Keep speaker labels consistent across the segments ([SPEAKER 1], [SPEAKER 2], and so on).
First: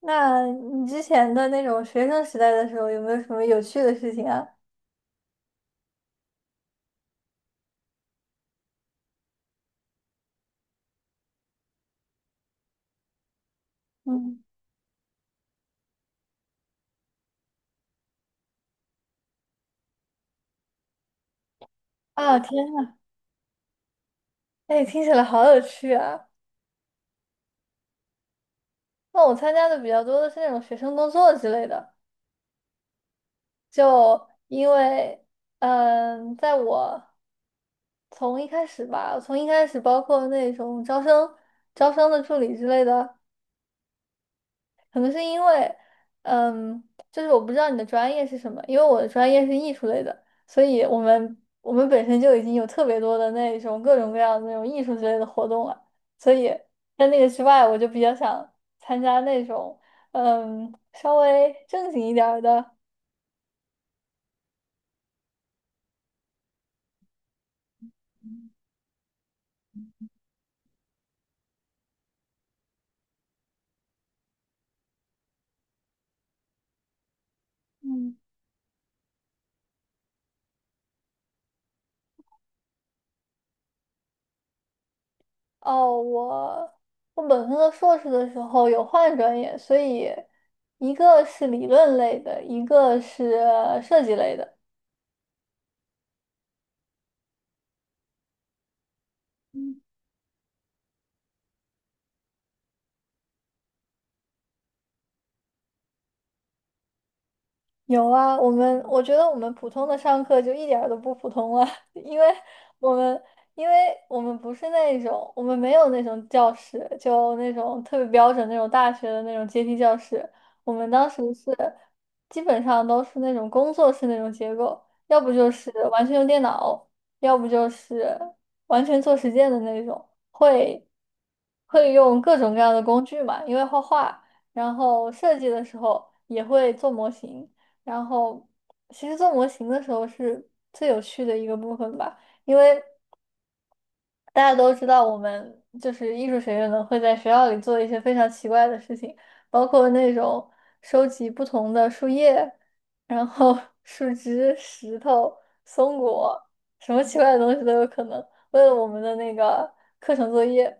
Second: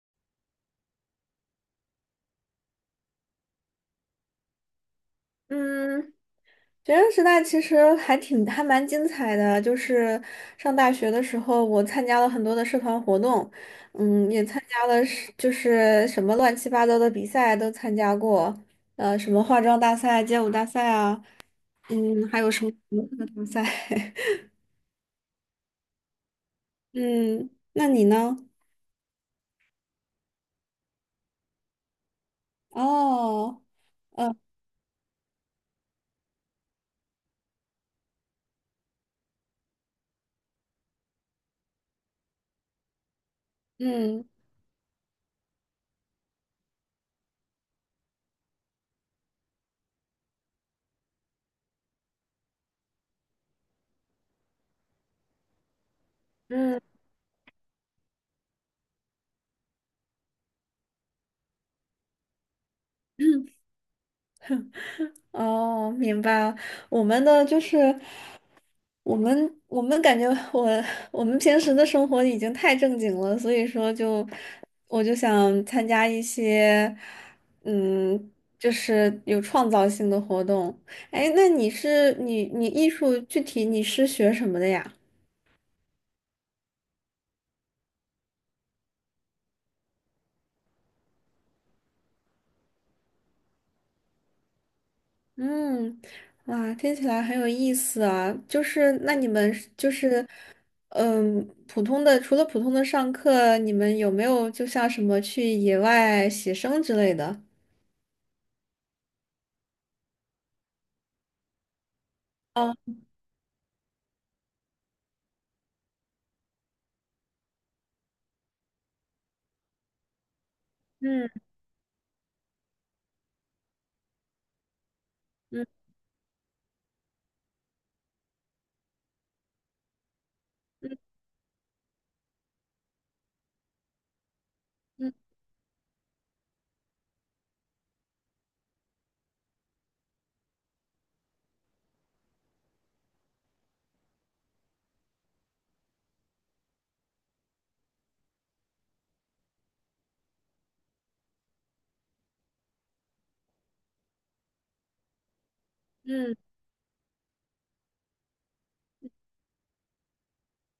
[SPEAKER 1] 那你之前的那种学生时代的时候，有没有什么有趣的事情啊？
[SPEAKER 2] 嗯，学生时代其实还挺还蛮精彩的，就是上大学的时候，我参加了很多的社团活动，
[SPEAKER 1] 嗯，
[SPEAKER 2] 也参加了什么乱七八糟的比赛都参加过，什么化妆大赛、街舞大赛啊，
[SPEAKER 1] 啊，
[SPEAKER 2] 还有
[SPEAKER 1] 天
[SPEAKER 2] 什么什
[SPEAKER 1] 呐，
[SPEAKER 2] 么课大赛，
[SPEAKER 1] 哎，听起来好有趣啊！
[SPEAKER 2] 嗯，那你呢？
[SPEAKER 1] 那我参加的比较多的是那种学生工作之类的，
[SPEAKER 2] 哦，
[SPEAKER 1] 就
[SPEAKER 2] 呃，
[SPEAKER 1] 因为，在我从一开始包括那种招生的助理之类的，
[SPEAKER 2] 嗯
[SPEAKER 1] 可能是因为，嗯，就是我不知道你的专业是什么。因为我的专业是艺术类的，所以我们本身就已经有特别多的那种各种各样的那种艺术之类的活动了，所以
[SPEAKER 2] 嗯。嗯
[SPEAKER 1] 在那个之外，我就比较想参加那种，稍微正经一点儿的。
[SPEAKER 2] 哦，明白了。我们的就是，我们感觉我们平时的生活已经太正经了，所以说我就想参加一些
[SPEAKER 1] 嗯，
[SPEAKER 2] 嗯，就是有创造性的活动。哎，那你是你你艺术具体你是学什么的呀？
[SPEAKER 1] 哦，我本科和硕士的时候有换专业，所以一个是理论类的，一个是设计类的。
[SPEAKER 2] 嗯，哇，听起来很有意思啊！就是那你们是
[SPEAKER 1] 嗯，
[SPEAKER 2] 就是，嗯，普通的上课，你们有没有就像什么去野外写生之类的？
[SPEAKER 1] 有啊，我觉得我们普通的上课就一点儿都不普通了，因为
[SPEAKER 2] 哦，
[SPEAKER 1] 我们因为我们不是那种，我们没有那种教室，就那种特别标准那种大学的那种阶梯教室。我们当时
[SPEAKER 2] 嗯。
[SPEAKER 1] 是基本上都是那种工作室那种结构，要不就是完全用电脑，要不就是完全做实践的那种，会
[SPEAKER 2] 嗯
[SPEAKER 1] 会用各种各样的工具嘛，因为画画，然后设计的时候也会做模型。然后其实做模型的时候是最有趣的一个部分吧，因为大家都知道我们就是艺术学院的会在学校里做一些非常奇怪的事情，包括那种收集不同的树叶，然后 树枝、石头、松
[SPEAKER 2] 嗯嗯，
[SPEAKER 1] 果，什么奇怪的东西都有可能，为了我们的那个课程作业。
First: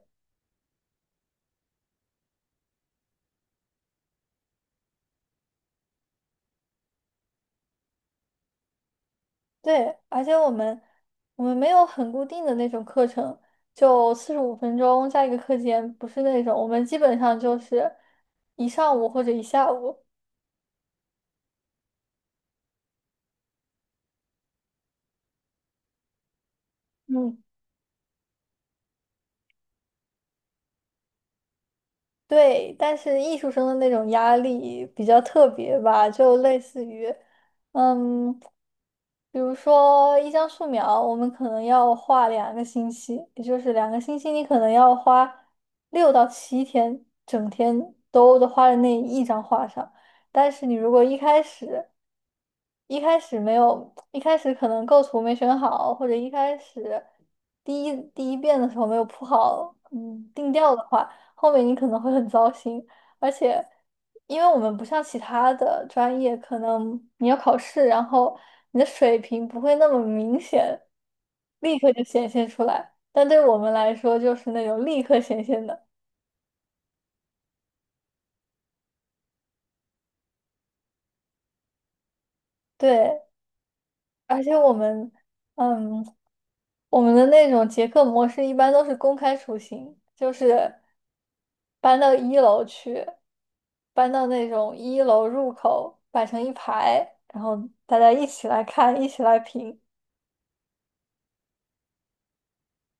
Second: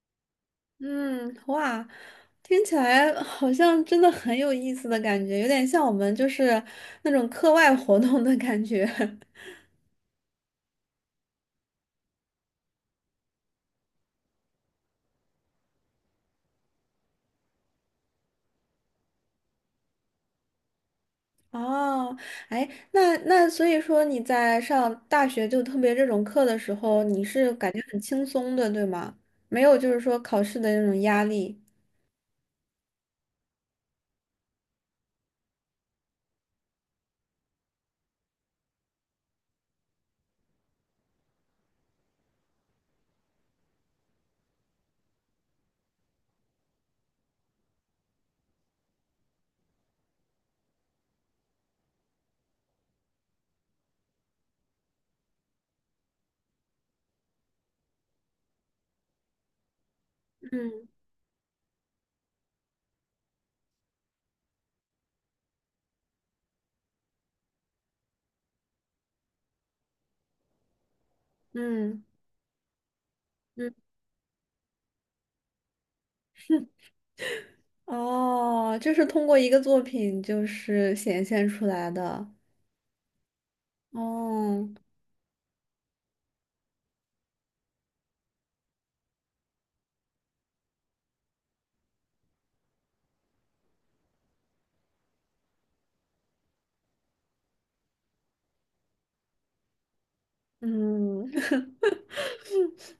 [SPEAKER 2] 嗯，哇，听起来好像真的很有意思的感觉，有点像我们就是那种课外活动的感觉。
[SPEAKER 1] 对，而且我们，我们没有很固定的那种课程，就45分钟加一个课间，不是那种，我们基本上就是一上午或者一下午。
[SPEAKER 2] 哦，哎，那所以说你在上大学就特别这种课的时候，你
[SPEAKER 1] 嗯，
[SPEAKER 2] 是感觉很轻松的，对吗？没有就是说考试的那种压力。
[SPEAKER 1] 对，但是艺术生的那种压力比较特别吧，就类似于，嗯，比如说一张素描，我们可能要画两个星期，也就是两个星期，你可能要花6到7天，整天都花在那一张画上。但是你如果一开始没有，一开始可能构图没选好，或者一开始第一遍的时候没有铺好，定调的
[SPEAKER 2] 嗯
[SPEAKER 1] 话，后面你可能会很糟心。而且，因为我们不像其他的专业，可能你要考试，然后你的水平不会那么明显，立刻就
[SPEAKER 2] 嗯
[SPEAKER 1] 显现出来。但对我们
[SPEAKER 2] 嗯，
[SPEAKER 1] 来说，就是那种立刻显现的。
[SPEAKER 2] 哦，就是通过一个作品就是显现出来的。
[SPEAKER 1] 对，而且
[SPEAKER 2] 哦，
[SPEAKER 1] 嗯。我们的那种结课模式一般都是公开处刑，就是搬到一楼去，搬到那种一楼入口摆成一排，然后大家一起来看，一起来评。
[SPEAKER 2] 嗯。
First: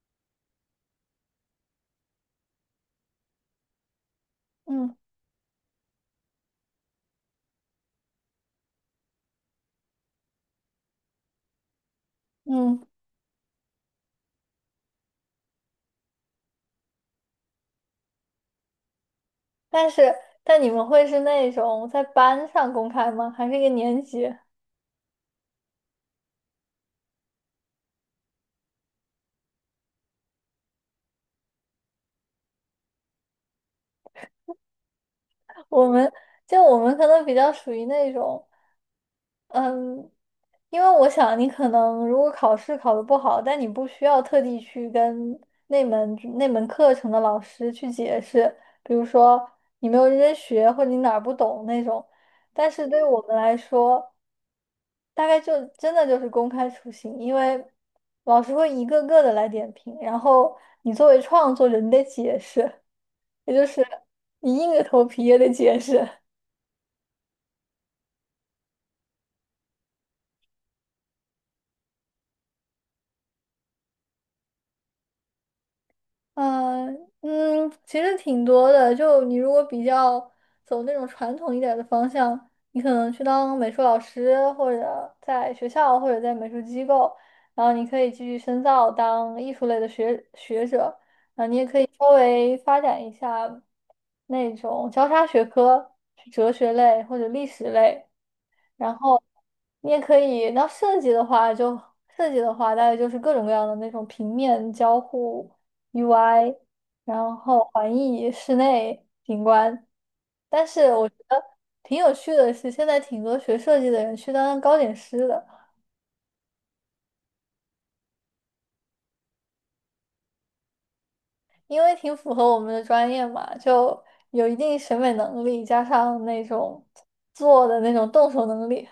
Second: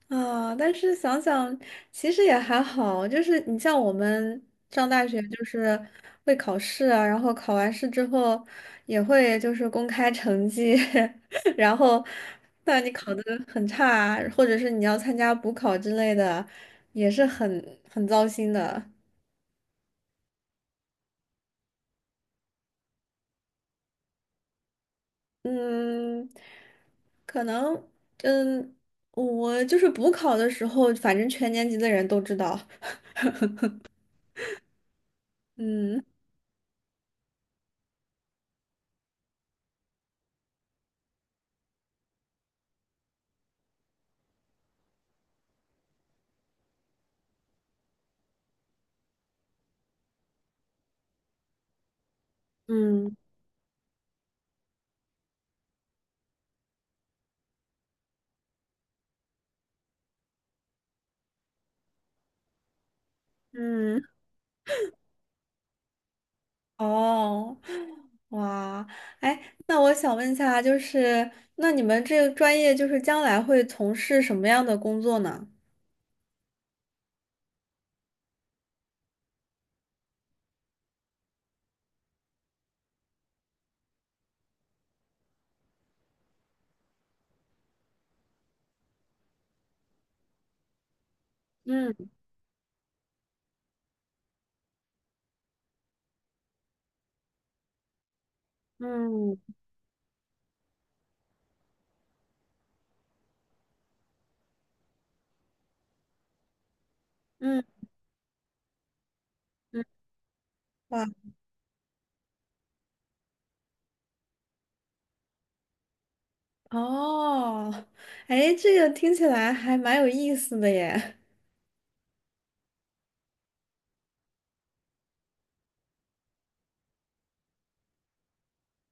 [SPEAKER 2] 啊，但是想想，其实也还好，就是你像我们上
[SPEAKER 1] 嗯
[SPEAKER 2] 大学，就是会考试啊，然后考完试之后也会就是公开成绩，然后
[SPEAKER 1] 嗯，
[SPEAKER 2] 那你考的很差啊，或者是你要参加补考之类的，也是很糟心的。
[SPEAKER 1] 但是你们会是那种在班上公开吗？还是一个年级？
[SPEAKER 2] 嗯，可能嗯，我就是补考的时候，反正全年级的人都知道。
[SPEAKER 1] 我
[SPEAKER 2] 嗯
[SPEAKER 1] 们我们可能比较属于那种。嗯，因为我想你可能如果考试考得不好，但你不需要特地去跟那门课程的老师去解释，比如说你没有认真学或者你哪儿不懂那种。但是对于
[SPEAKER 2] 嗯。
[SPEAKER 1] 我们来说，大概就真的就是公开处刑，因为老师会一个个的来点评，然后你作为创作者，你得解释，也就是
[SPEAKER 2] 嗯。
[SPEAKER 1] 你硬着头皮也得解释。
[SPEAKER 2] 哦，哇，哎，那我想问一下，那你们这个专业，就是将来会从事什么样的工作呢？
[SPEAKER 1] 嗯嗯，其实挺多的。就你如果比较走那种传统一点的方向，你可能去当美术老师，或者在学校，或者在美术机构，然后你可以继续深造当艺术类的学者。啊，你也可以稍
[SPEAKER 2] 嗯
[SPEAKER 1] 微发展一下那种交叉学科，去哲学类或者历史类。然后
[SPEAKER 2] 嗯
[SPEAKER 1] 你也可以，那设计的话，大概就是各种各样的那种平面交互 UI，然
[SPEAKER 2] 嗯
[SPEAKER 1] 后环艺室内景
[SPEAKER 2] 嗯，
[SPEAKER 1] 观。但是
[SPEAKER 2] 哇，
[SPEAKER 1] 我觉得挺有趣的是，现在挺多学设计的人去当糕点师的，
[SPEAKER 2] 哦，哎，这个听起来还蛮有意思的耶。
[SPEAKER 1] 因为挺符合我们的专业嘛，就有一定审美能力，加上那种做的那种动手能力。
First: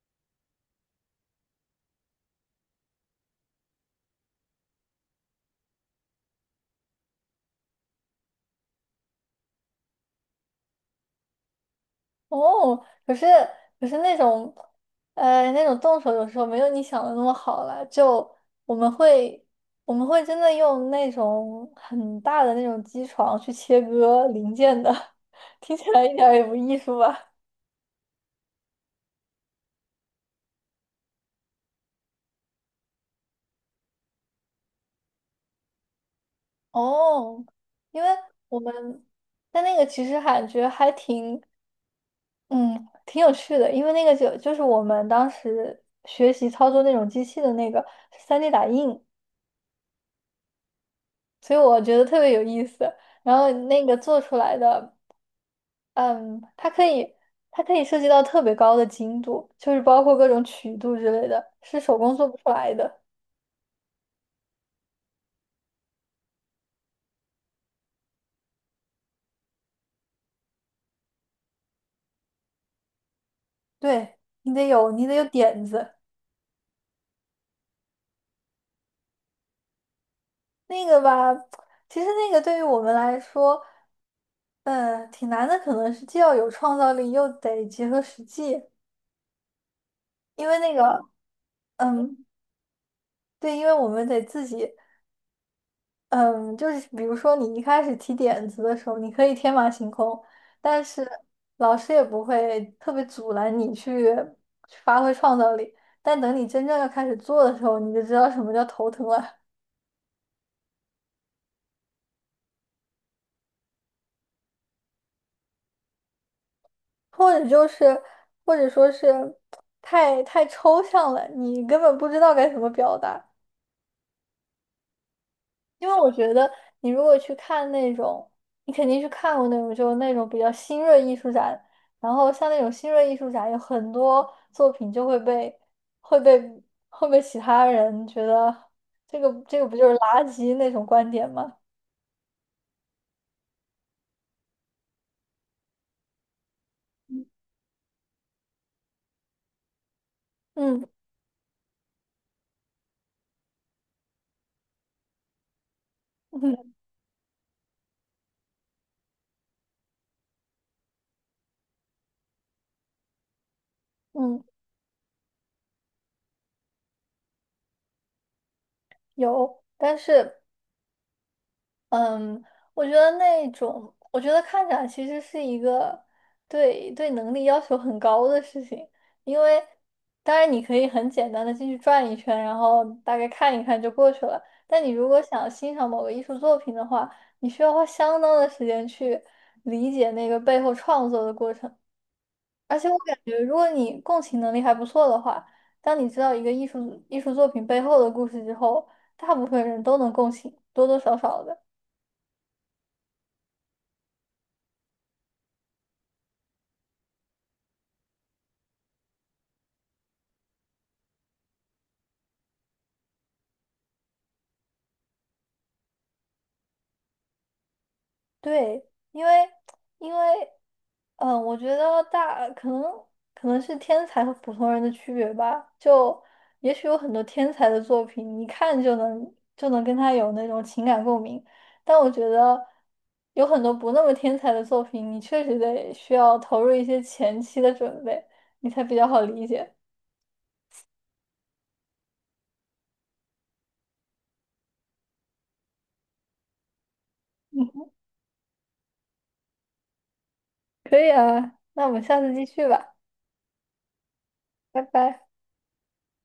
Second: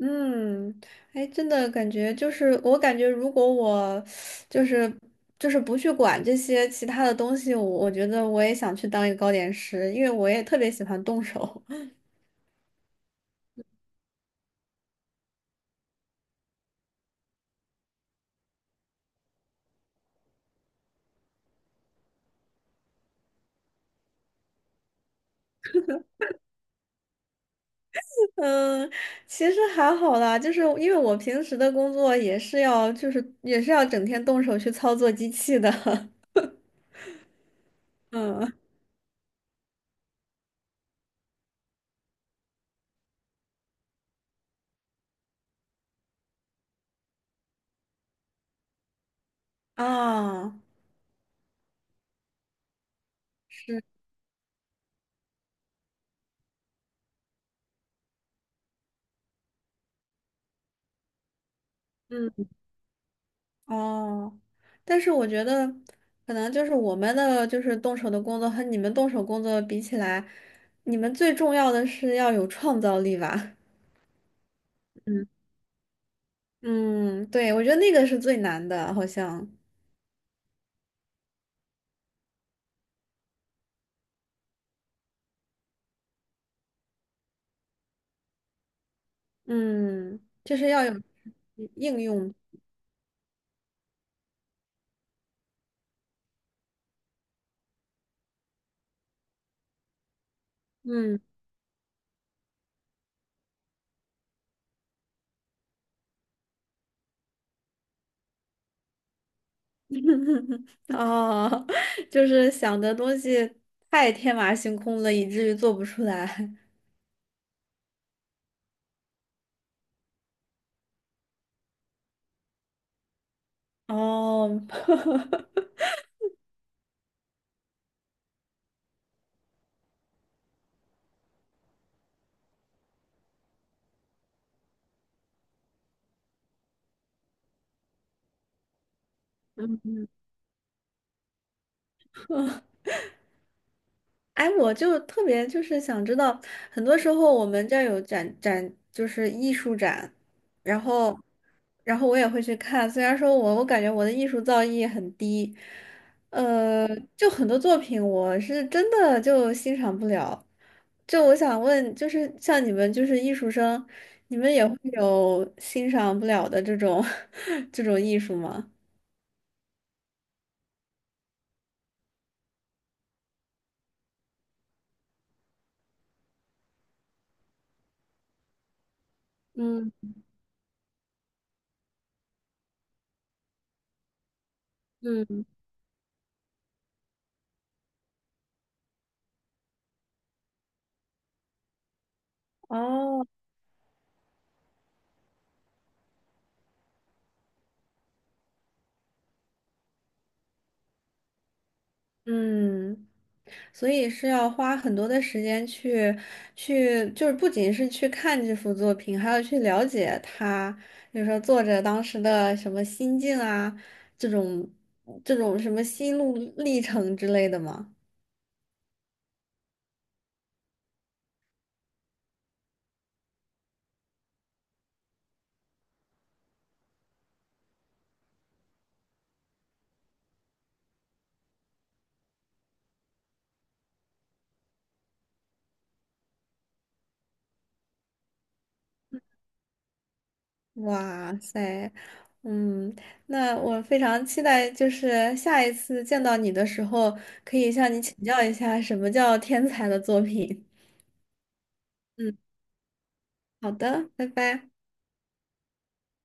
[SPEAKER 2] 嗯，哎，真的感觉就是，我感觉如果我就是不去管这些其他的东西，我觉得我也想去当一个糕点师，因为我也特别喜欢动手。
[SPEAKER 1] 哦，可是那种，那种动手有时候没有你想的那么好了。就我们会我们会真的用那种很大的那种机床去切割零件的，听起来一点儿也不艺术吧？
[SPEAKER 2] 嗯，其实还好啦，因为我平时的工作也是要，就是也是要整天动手去操作机器的。
[SPEAKER 1] 哦，因为
[SPEAKER 2] 嗯
[SPEAKER 1] 我们但那个其实感觉还挺有趣的，因为那个就是我们当时学习操作那种机器的那个是3D 打印。
[SPEAKER 2] 啊，
[SPEAKER 1] 所以我觉得特别有意思。然后那
[SPEAKER 2] 是，
[SPEAKER 1] 个做出来的，嗯，它可以，它可以涉及到特别高的精度，就是包括各种曲度之类的，是手工做
[SPEAKER 2] 嗯
[SPEAKER 1] 不出来的。
[SPEAKER 2] 哦，但是我觉得可能就是我们的就是动手的工作和你们动手工作比起来，你们最重要的是要有创造力吧。
[SPEAKER 1] 对，你得有，你得有
[SPEAKER 2] 嗯
[SPEAKER 1] 点子。
[SPEAKER 2] 嗯，对，我觉得那个是最难的，好像，
[SPEAKER 1] 那个吧，其实那个对于我们来说，嗯，挺难的，可能是既要有创造力，又得结合实际，
[SPEAKER 2] 嗯，
[SPEAKER 1] 因
[SPEAKER 2] 就
[SPEAKER 1] 为
[SPEAKER 2] 是
[SPEAKER 1] 那
[SPEAKER 2] 要
[SPEAKER 1] 个，
[SPEAKER 2] 有应
[SPEAKER 1] 嗯，
[SPEAKER 2] 用，
[SPEAKER 1] 对，因为我们得自己。嗯，就是比如说你一开始提点子的时候，你可以天马行空，但是
[SPEAKER 2] 嗯。
[SPEAKER 1] 老师也不会特别阻拦你去去发挥创造力。但等你真正要开始做的时候，你就知道什么叫头疼了，
[SPEAKER 2] 哦，就是想的东西太天马行空了，以至于做不出来。
[SPEAKER 1] 或者就是或者说是太抽象了，你根本不知道该怎么表达。
[SPEAKER 2] 哦，
[SPEAKER 1] 因为我觉得你如果去看那种，你肯定是看过那种，就是那种比较新锐艺术展，然后像那种新锐艺术展，有很多作品就会被会被其他人觉得这个不就是垃圾那种观点吗？
[SPEAKER 2] 哎，我就特别就是想知道，很多时候我们这儿有展，就是艺术展，然
[SPEAKER 1] 嗯
[SPEAKER 2] 后，然后我也会去看。虽然说我感觉我的艺术造诣很低，
[SPEAKER 1] 嗯
[SPEAKER 2] 呃，就很多作品我是真的就欣赏不了。就我想问，就是像你们就是艺术生，你
[SPEAKER 1] 嗯，
[SPEAKER 2] 们也会有欣赏不了的这种 这种艺术吗？
[SPEAKER 1] 有，但是。嗯，我觉得那种，我觉得看展其实是一个对能力要求很高的事情，因为
[SPEAKER 2] 嗯
[SPEAKER 1] 当然你可以很简单的进去转一圈，然后大概看一看就过去了。但你如果
[SPEAKER 2] 嗯。
[SPEAKER 1] 想欣赏某个艺术作品的话，你需要花相当的时间去理解那个背后创作的过程。而且我感
[SPEAKER 2] 哦。
[SPEAKER 1] 觉，如果你共情能力还不错的话，当你知道一个艺术作品背后的故事之后，大部分人都能共情，多多少少的。
[SPEAKER 2] 嗯，所以是要花很多的时间去去，就是不仅是去看这幅作品，还要去了解他，比如说作者当时的什么心境啊，这种这种什么心路历程之类的嘛。
[SPEAKER 1] 对，因为，我觉得可能是天才和普通人的区别吧。就也许有很多天才的作品，一看就能跟他有那种情感共鸣，但我觉得有很多不那么天才的作品，你确实得需要投入一些前期的准备，你才比较好理解。
[SPEAKER 2] 哇塞，嗯，那我非常期待，就是下一次见到你的时候，可以
[SPEAKER 1] 嗯，
[SPEAKER 2] 向你请教一下什么叫天才的作品。
[SPEAKER 1] 可以啊，那我们下次
[SPEAKER 2] 嗯，
[SPEAKER 1] 继续吧，
[SPEAKER 2] 好的，拜拜。
[SPEAKER 1] 拜拜。